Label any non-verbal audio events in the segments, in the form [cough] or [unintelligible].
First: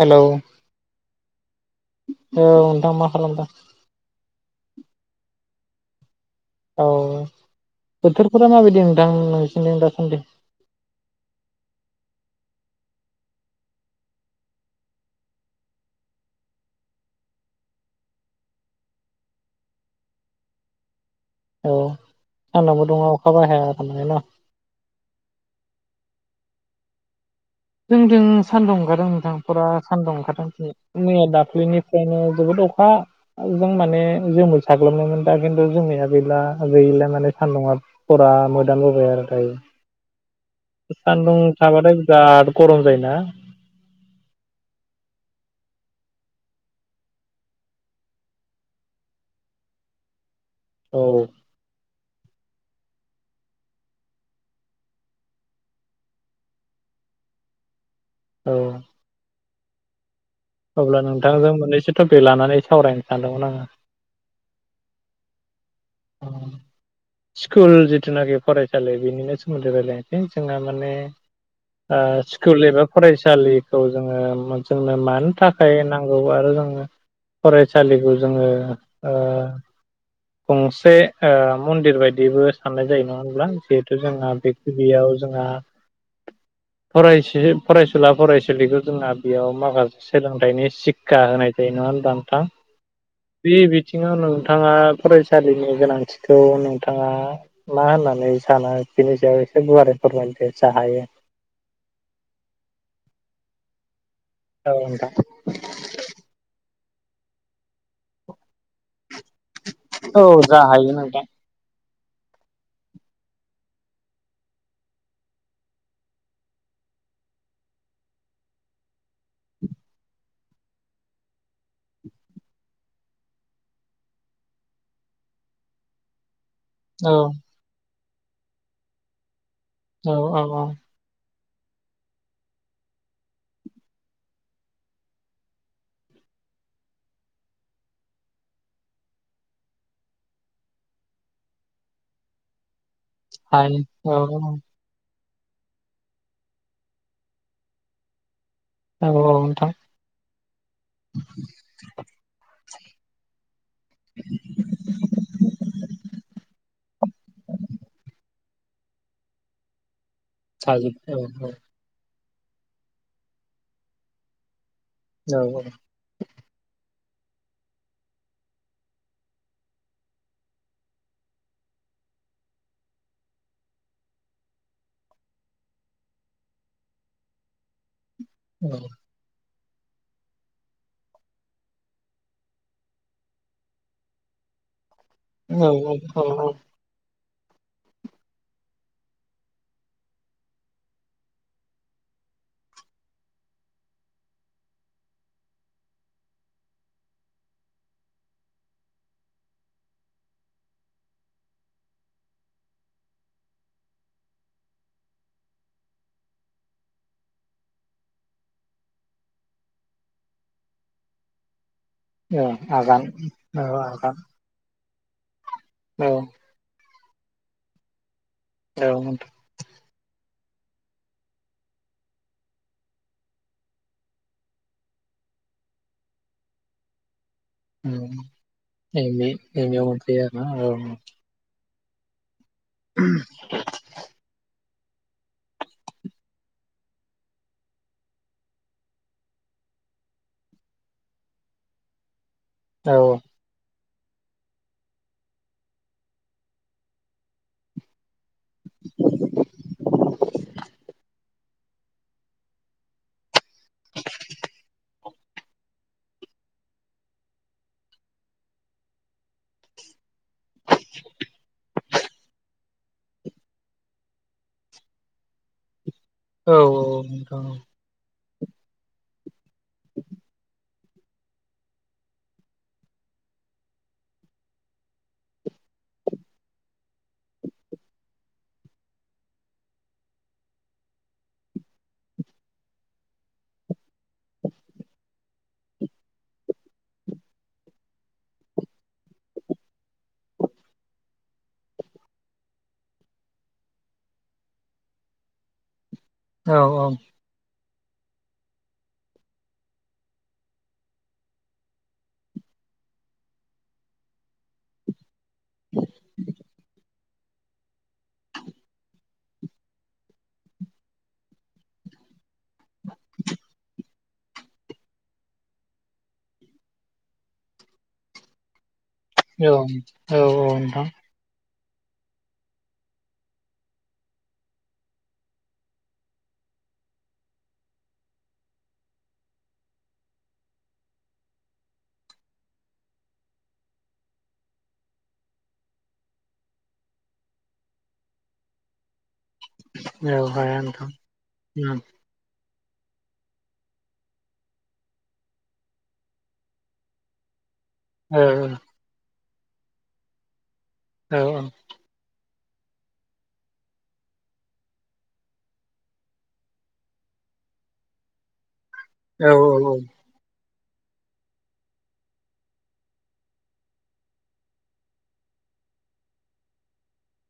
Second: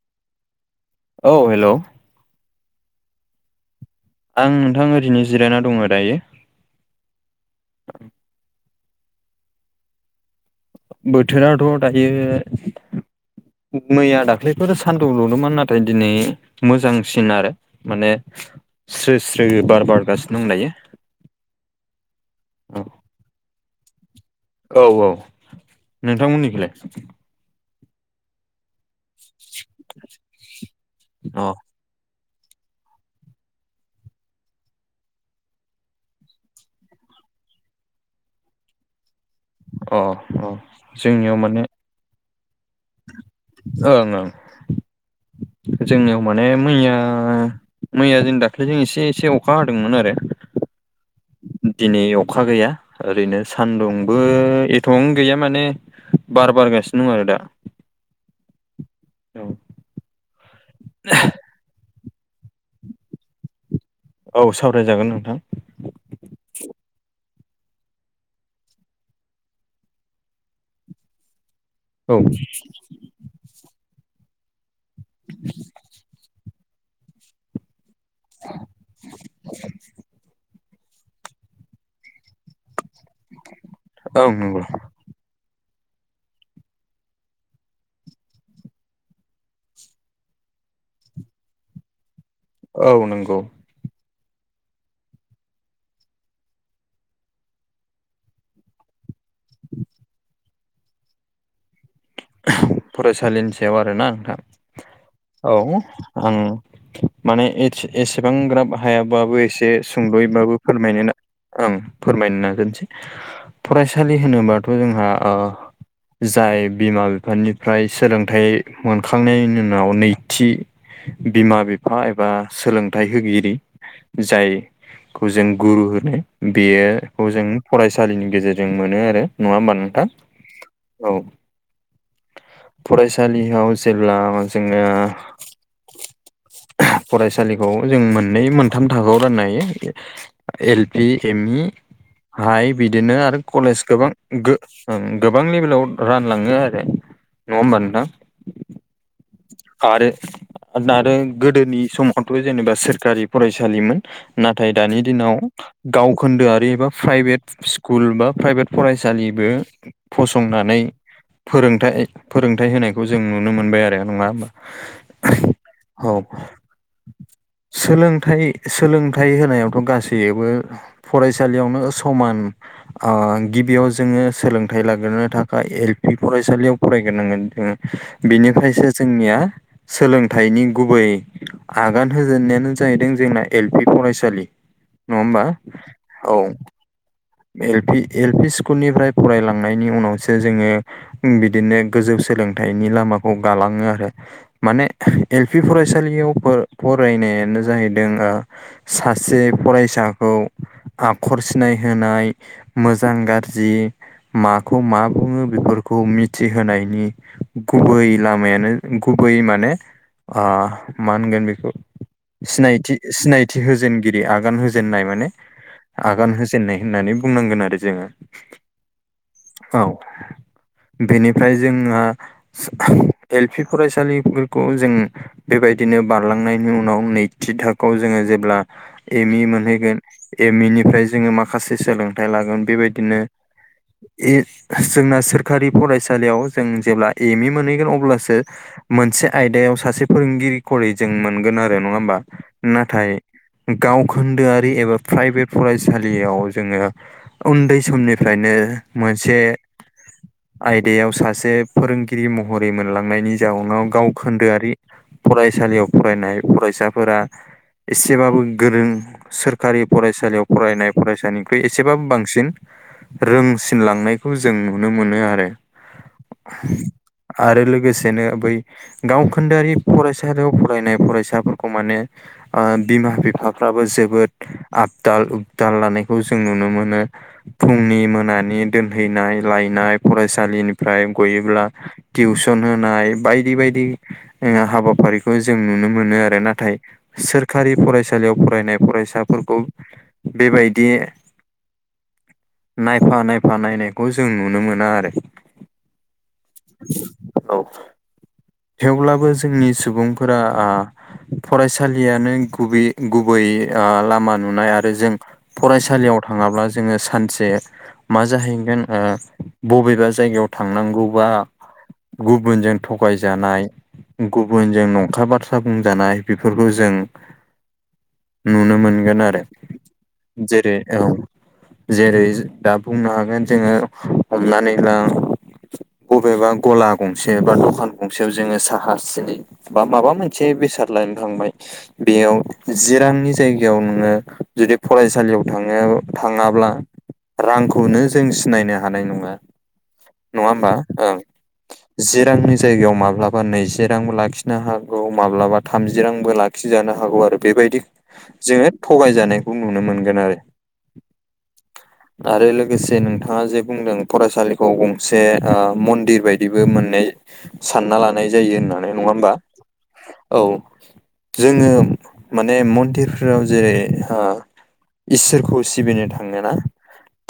Hello औ hello औ नोंथां मा खालामदों? आं नोंथां ओरैनो जिरायना दङ दायो। औ बोथोरफोरा माबायदि नोंथां नोंसिनिथिं दासान्दि? बोथोराथ' दायो मैया दाख्लैफोर सान्दुं दुंदोंमोन नाथाय दिनै मोजांसिन आरो माने स्रो स्रो बार बारगासिनं दायो। अ सानदुंबो दुङा अखाबो हाया आरो माने न'? औ औ नोंथां मोनिखैलाय? जोंदों सान्दुं ओंखारदों नोंथां फुरा सान्दुं ओंखारदों दिनै मैया अ दाख्लिनि फ्रायनो जोबोद अखा आरो जों माने जोमै साग्लोबनोमोन दा खिन्थु जोमैया गैला। गैला माने सान्दुङा फुरा मोदानबोबाय आरो दायो। अ अ। सान्दुं जोंनियाव माने थाबाथाय बिराद गरम जायोना। ओं ओं जोंनियाव माने मैया मैया जों दाख्लैजों एसे एसे अखा हादोंमोन आरो। औ औ। दिनै अखा गैया ओरैनो सानदुंबो एथबां गैया माने बार बारगासिनो दं आरो दा। औ औ अब्ला नोंथांजों मोननैसो टपिक लानानै सावरायनो सानदोंमोन आङो औ सावरायजागोन नोंथां अ स्कुल जिथुनाखि फरायसालि बेनिनो सोमोन्दै रायलायनोसै जोंहा माने आ औ स्कुल एबा फरायसालिखौ जोङो जोंनो मानो थाखाय नांगौ आरो जोंनो फरायसालिखौ जोङो ओ गंसे मन्दिर बायदिबो साननाय जायो मानो होनब्ला जिहेथु औ जोंहा नंगौ बेखौ बेयाव जोंहा फराय फरायसुला फरायसुलिखौ जोंना बेयाव माखासे सोलोंथाइनि सिक्षा होनाय जायो नङा होनबा नोंथां औ नंगौ बे बिथिङाव नोंथाङा फरायसालिनि गोनांथिखौ नोंथाङा मा होननानै सानो बिनि सायाव एसे गुवारै फोरमायदो जा हायो फरायसालिनि सायाव आरोना नोंथां औ नोंथां औ आं माने एसेबां ग्राब हायाबाबो एसे औ सुंद'यैबाबो जा हायो नोंथां फोरमायनों फोरमायनो नाजसै फरायसालि होनोबाथ जोंहा ओ जाय बिमा बिफानिफ्राय सोलोंथाइ मोनखांनायनि उनाव नैथि बिमा बिफा एबा सोलोंथाइ होगिरि जाय खौ जों गुरु होनो औ बेयोखौ जों फरायसालिनि गेजेरजों मोनो आरो नङा होमबा नोंथां औ औ औ औ फरायसालियाव जेब्ला जोङो [inaudible] फरायसालिखौ जों मोननै मोनथाम थाखोआव राननो हायो L P M E high बिदिनो आरो हायो कलेज गोबां औ गोबां लेभेलाव रान लाङो आरो नङा होनबा नोंथां अ नोंथां आरो दादो गोदोनि समावथ जेनेबा सोरखारि फरायसालिमोन नाथाय दानि दिनाव गावखोन्दोआरि एबा प्राइभेट स्कुल बा प्राइभेट फरायसालिबो [unintelligible] फोरोंथाय फोरोंथाय होनायखौ जों नुनो मोनबाय आरो नङा होमबा औ औ औ सोलोंथाइ सोलोंथाइ होनायावथ गासैबो फरायसालियावनो समान आ गिबियाव जोङो सोलोंथाइ लाग्रोनो थाखाय एल पि फरायसालियाव फरायग्रोनांगोन जो बेनिखायसो जोंनिया सोलोंथाइनि गुबै आगान होजेननायानो जाहैदों जोंना एल पि फरायसालि नङा होमबा औ एल पि एल पि स्कुलनिफ्राय फरायलांनायनि उनावसो जोङो बिदिनो गोजौ सोलोंथाइनि लामाखौ गालाङो आरो माने एल पि फरायसालियाव फ फरायनायानो जाहैदों ओ सासे फरायसाखौ आखर सिनाय होनाय मोजां गाज्रि माखौ मा बुङो बेफोरखौ मिथिहोनायनि गुबै लामायानो गुबै माने मा होनगोन बेखौ औ सिनायथि आगान सिनायथि होजेनगिरि आगान होजेननाय माने औ आगान होज होन्नाय होननानै बुंनांगोन आरो जोङो औ नोंथा औ बेनिफ्राय जोङो एल पि फरायसालिफोरखौ जों बेबायदिनो बारलांनायनि उनाव नै थि थाखोआव जोङो जेब्ला ए एम इ ए आव मोनहैगोन मोनफैयो एम इ आरो ना निफ्राय जोङो मा माखासे सोलोंथाइ लागोन बेबायदिनो जोंना सोरखारि फरायसालियाव जों जेब्ला एम इ मोनहैगोन अब्लासो मोनसे आयदायाव सासे फोरोंगिरि खल जों मोनगोन आरो नङा होमबा औ नाथाय गाव खोन्दोआरि एबा प्राइभेट फरायसालियाव जोङो उन्दै समनि फ्रायनो मोनसे आयदायाव सासे फोरोंगिरि महरै मोनलांनायनि जाउनाव गाव खोन्दोआरि फरायसालियाव फरायनाय फरायसाफोरा एसेबाबो गोरों सोरखारि फरायसालियाव फरायनाय फरायसानि एसेबो बांसिन रोंसिनलांनायखौ जों नुनो मोनो आरो औ औ नोंथां आरो लोगोसेनो बै गावखोन्दोआरि फरायसालियाव फरायनाय फरायसा खौ माने बिमा बिफाफ्राबो जोबोद आबदाल उपदाल लानाय खौ जों नुनो मोनो फुंनि मोनानि दोनहैनाय लायनाय फरायसालिनिफ्राय गयोब्ला टिउसन होनाय बायदि बायदि जोङो हाबाफारिखौ जों नुनो मोनो आरो नाथाय सोरखारि फरायसालियाव फरायनाय फरायसाफोरखौ बेबाय बे नायफा नायफा नायनायखौ जों नुनो मोना आरो औ औ औ थेवब्लाबो जोंनि सुबुंफोरा आ फरायसालियानो गुबै गुबै ओ लामा नुनाय आरो जों फरायसालियाव थाङाब्ला जोङो सानसे मा जाहैगोन ओ बबेबा जायगायाव थांनांगौबा गुबुनजों थगायजानाय गुबुनजों नंखाय बाथ्रा बुंजानाय बेफोरखौ जों नुनो मोनगोन आरो औ औ जेरै नोंथां औ जेरै दा बुंनो हागोन जोङो हमनानै ला बबेबा गला गंसे बा दखान गंसेयाव जोङो साहा सिनि बा माबा मोनसे बेसाद लायानो थांबाय बेयाव जि रांनि जायगायाव नोङो जुदि फराय- सालियाव थाङो थाङाब्ला रांखौनो जों सिनायनो हानाय नङा औ नङा हाया होमबा नोंथां ओं उम जि रांनि जायगायाव माब्लाबा नैजि रांबो लाखिनो हागौ माब्लाबा थामजि रांबो ला- खिजानो हागौ आरो बेबायदि औ जोङो थगायजानायखौ नुनो मोनगोन आरो औ औ आरो लोगोसे नोंथाङा जे बुंदों फरायसालिखौ गंसे मन्दिर ओ बायदिबो मोननाय सानना लानाय जायो होननानै नङा औ होमबा औ जोङो माने मन्दिरफोराव जेरै ओ इसोरखौ सिबिनो थाङोना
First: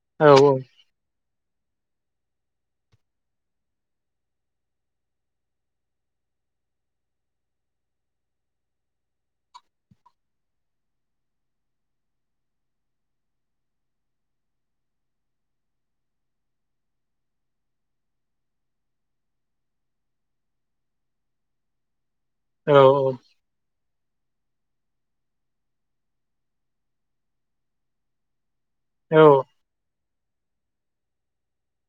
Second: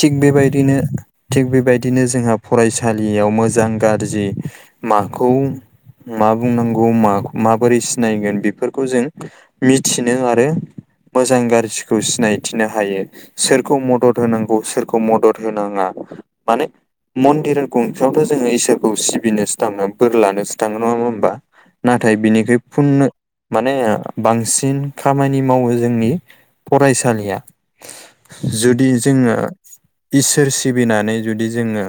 थिग औ बेबायदिनो थिग बेबायदिनो जोंहा फरायसालियाव मोजां गारजि माखौ मा बुंनांगौ मा माबोरै सिनायगोन बेफोरखौ जों मिथिनो आरो मोजां गारजिखौ सिनाय थिनो हायो सोरखौ मदद होनांगौ सोरखौ मदद होनाङा माने मन्दिर गंसेयावथ जोङो इसोरखौ सिबिनोसो थाङो बोर लानोसो थाङो नङा होमबा नाथाय बिनि बे फुननो माने बांसिन खामानि मावो जोंनि फरायसालिया जुदि जोङो इसोर सिबिनानै जुदि जोङो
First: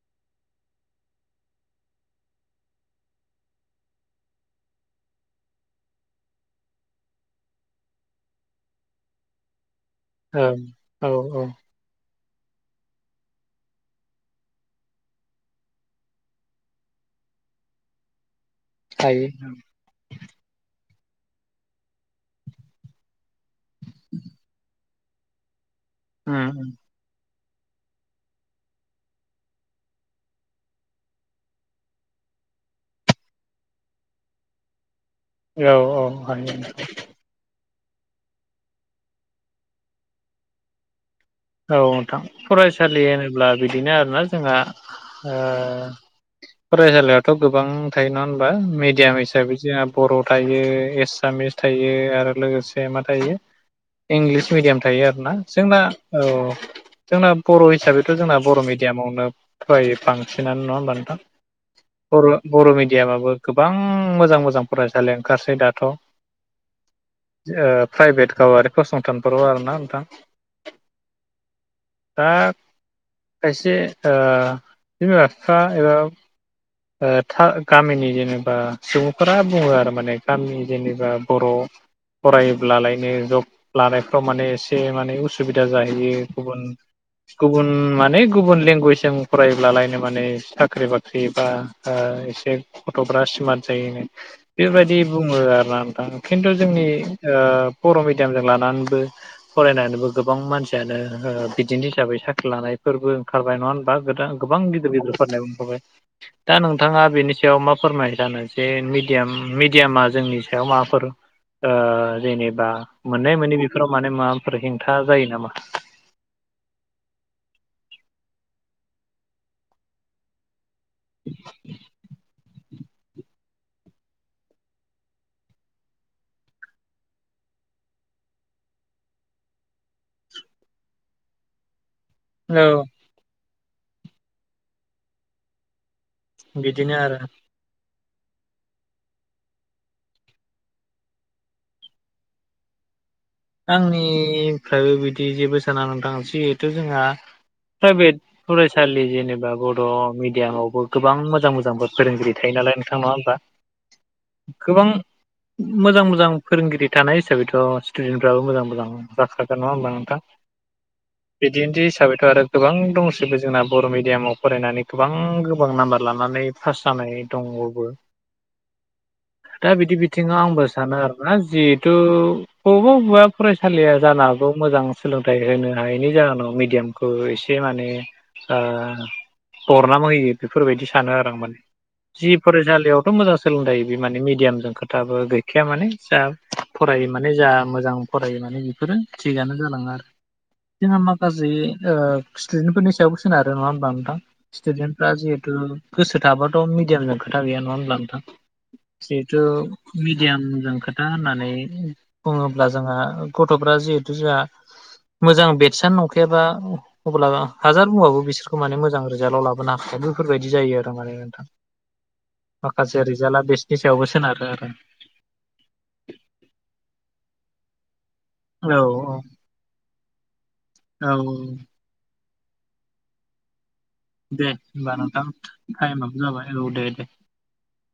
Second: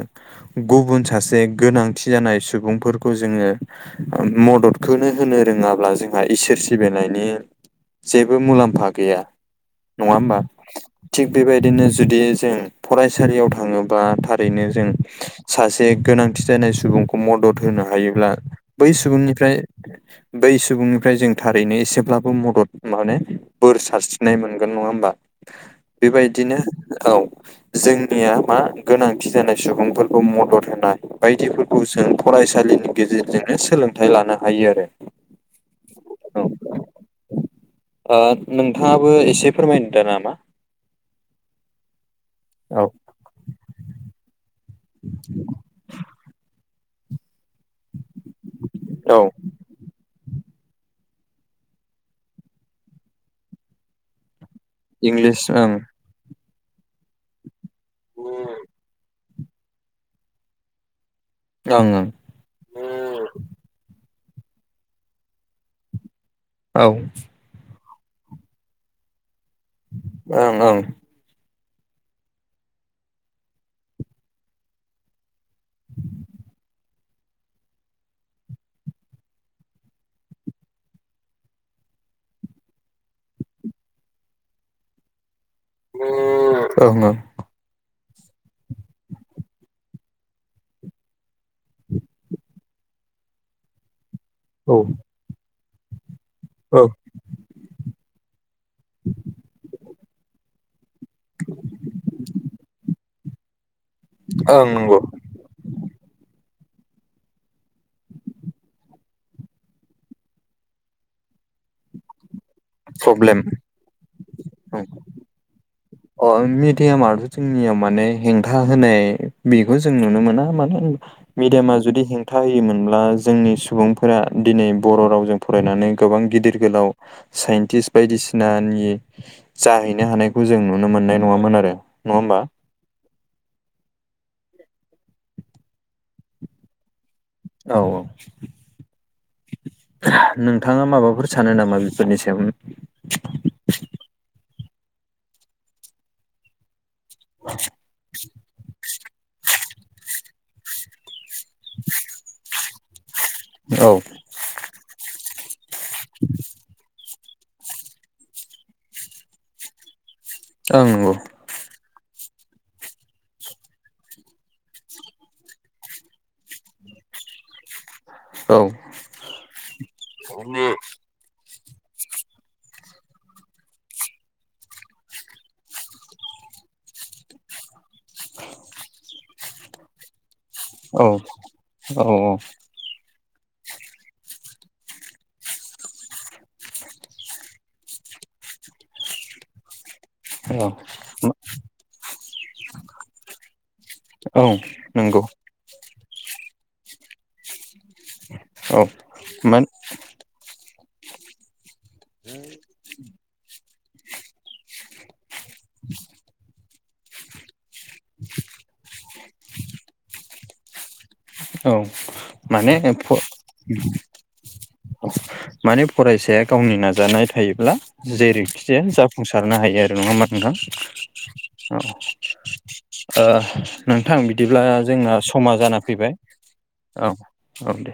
गुबुन सासे गोनांथि जानाय सुबुंफोरखौ जोङो ओ मददखौनो होनो रोङाब्ला जोंहा इसोर सिबिनायनि जेबो मुलाम्फा गैया नङा हो औ हायो उम थिग बेबायदिनो जुदि जों फरायसालियाव थाङोबा थारैनो जों सासे गोनांथि जानाय सुबुंखौ मदद होनो हायोब्ला बै सुबुंनिफ्राय बै सुबुंनिफ्राय जों थारैनो एसेब्लाबो मदद माने बोर सारस्रिनाय मोनगोन नङा होमबा बेबायदिनो औ जोंनिया मा गोनांथि जानाय सुबुंफोरखौ मदद होनाय बायदिफोरखौ जों फरायसालिनि गेजेरजोंनो सोलोंथाइ लानो हायो आरो औ औ हयो ओ नोंथाङाबो एसे फोरमायनो दा नामा औ नोंथां फरायसालि होनोब्ला बिदिनो आरोना जोंहा ओ फरायसालियावथ गोबां थायो नङा होनबा मेडियाम औ हिसाबै जोंहा बर' थायो एसामिस थायो आरो लोगोसे मा थायो इंलिस मिडियाम थायो थायो आरोना इंलिस ओं जोंना औ जोंना बर' हिसाबैथ जोंना बर' ओं मिडियामावनो फरायो बांसिनानो नङा होमबा नोथां ओं ओं बर' बर' मिडियामाबो गोबां मोजां मोजां फरायसालि ओंखारसै दाथ औ। प्राइभेट गावारि फसंथानफोराव आरोना नोंथां ओं ओं दा खायसे ओ बिमा बिफा एबा ओ था गामिनि जेनेबा सुबुंफोरा बुङो आरो माने गामिनि जेनेबा बर' फरायोब्लालायनो जब लानायफ्राव माने एसे माने उसु बिदा जाहैयो गुबुन ओं ओं गुबु न माने गुबुन लेंगुवेजजों फरायब्लालायनो माने साख्रि बाख्रि बा एसे गथ'फ्रा स्मार्ट जायोन औ बेबायदि बुङो आरो ना नोंथां खिन्थु जोंनि ओ बर' मिडियामजों लानानैबो फरायनानैबो गोबां मानसियानो बिदिनो हिसाबै साख्रि लानायफोरबो ओंखारबाय नङा होनबा गो गोबां ओं गिदिर नंगौ गिदिर फरायनायबो ओंखारबाय दा नोंथाङा बेनि सायाव मा फोरमाय जानो जे मिडयाम मिडियामा जोंनि सायाव माफोर जेनेबा प्रब्लेम मोननाय मोनै बेफोराव माने माबाफोर औ हेंथा जायो नामा? अ मिडियामथ जोंनियाव माने हेंथा होनाय बेखौ जों नुनो मोना मानो होना मिदियामा जुदि हेंथा होयोमोनब्ला जोंनि सुबुंफोरा दिनै बर' रावजों फरायनानै गोबां गिदिर गोलाव साइन्टिस्त बायदिसिनानि जाहैनो हानायखौ जों नुनो मोननाय नङामोन आरो नङा होमबा? औ बिदिनो आरो औ औ नोंथाङा माबाफोर सानो नामा बेफोरनि सायाव आंनिफ्रायबो बिदि जेबो साना नोथां जि जोंहा प्राइभेट फरायसालि जेनेबा बर' मिडि यानावबो गोबां मोजां मोजांबो फोरोंगिरि थायो नालाय नोंथां नङा होनबा औ ओं गोबां मोजां मोजां फोरोंगिरि थानाय हिसाबैथ स्टुडेन्ट फोराबो मोजां मोजां जाखागोन नङा होनोमबा नोंथां औं नंगौ बिदिन्थि हिसाबैथ आरो गोबां दंजोैबो जोंना बर' मिडियामाव फरायनानै गोबां गोबां नाम्बार लानानै फास जानाय दंबाबो औ दा बिदि बिथिङाव आंबो सानो आरोना जिहेथु अबाव बा फरायसालिया जानो हागौ मोजां सोलोंथाइ होनो हायैनि जाहोनाव मिडियामखौ एसे माने ओ बरनाम होयो बेफोरबायदि औ सानो आरो आं माने जि फरायसालियाव थ मोजां सोलोंदायो बे माने मिडियामजों खोथाबो गैखाया माने जा फरायो माने जा मोजां फरायोननानै बेफोरो थिगानो जालाङो आरो औ जोंहा औ माखासे स्टुदेन्ट फोरनि सायावबो सोनारो नङा होनब्ला नोंथां औ स्टुडेन्टफ्रा नंगौ जिहेतु गोसो थाबाथ मिडियामजों खोथा गैया नङा होनब्ला नोंथां औ जिहेथु मान मिडियामजों खोथा होननानै बुङोब्ला जोंहा गथ'फ्रा जिहेथु जोंहा मोजां बेदसानो नंखायाबा अब्ला हाजार बुङाबो बिसोरखौ माने मोजां रिजाल्टआव लाबोनो हाखाया बेफोरबायदि जायो आरो माने औ माने माखासे फ रिजाल्टआ बेथसनि सायावबो सोनारो आरो माने फरायसाया गावनि नाजानाय थायोब्ला जेरैखि औ जाया जाफुंसार नो हायो नङा होमबा नोंथां औ औ नोंथां दे बिदिब्ला होमबा जोंना नोंथां समा जाना टाइमाबो फैबाय जाबाय औ दे दे औ औ दे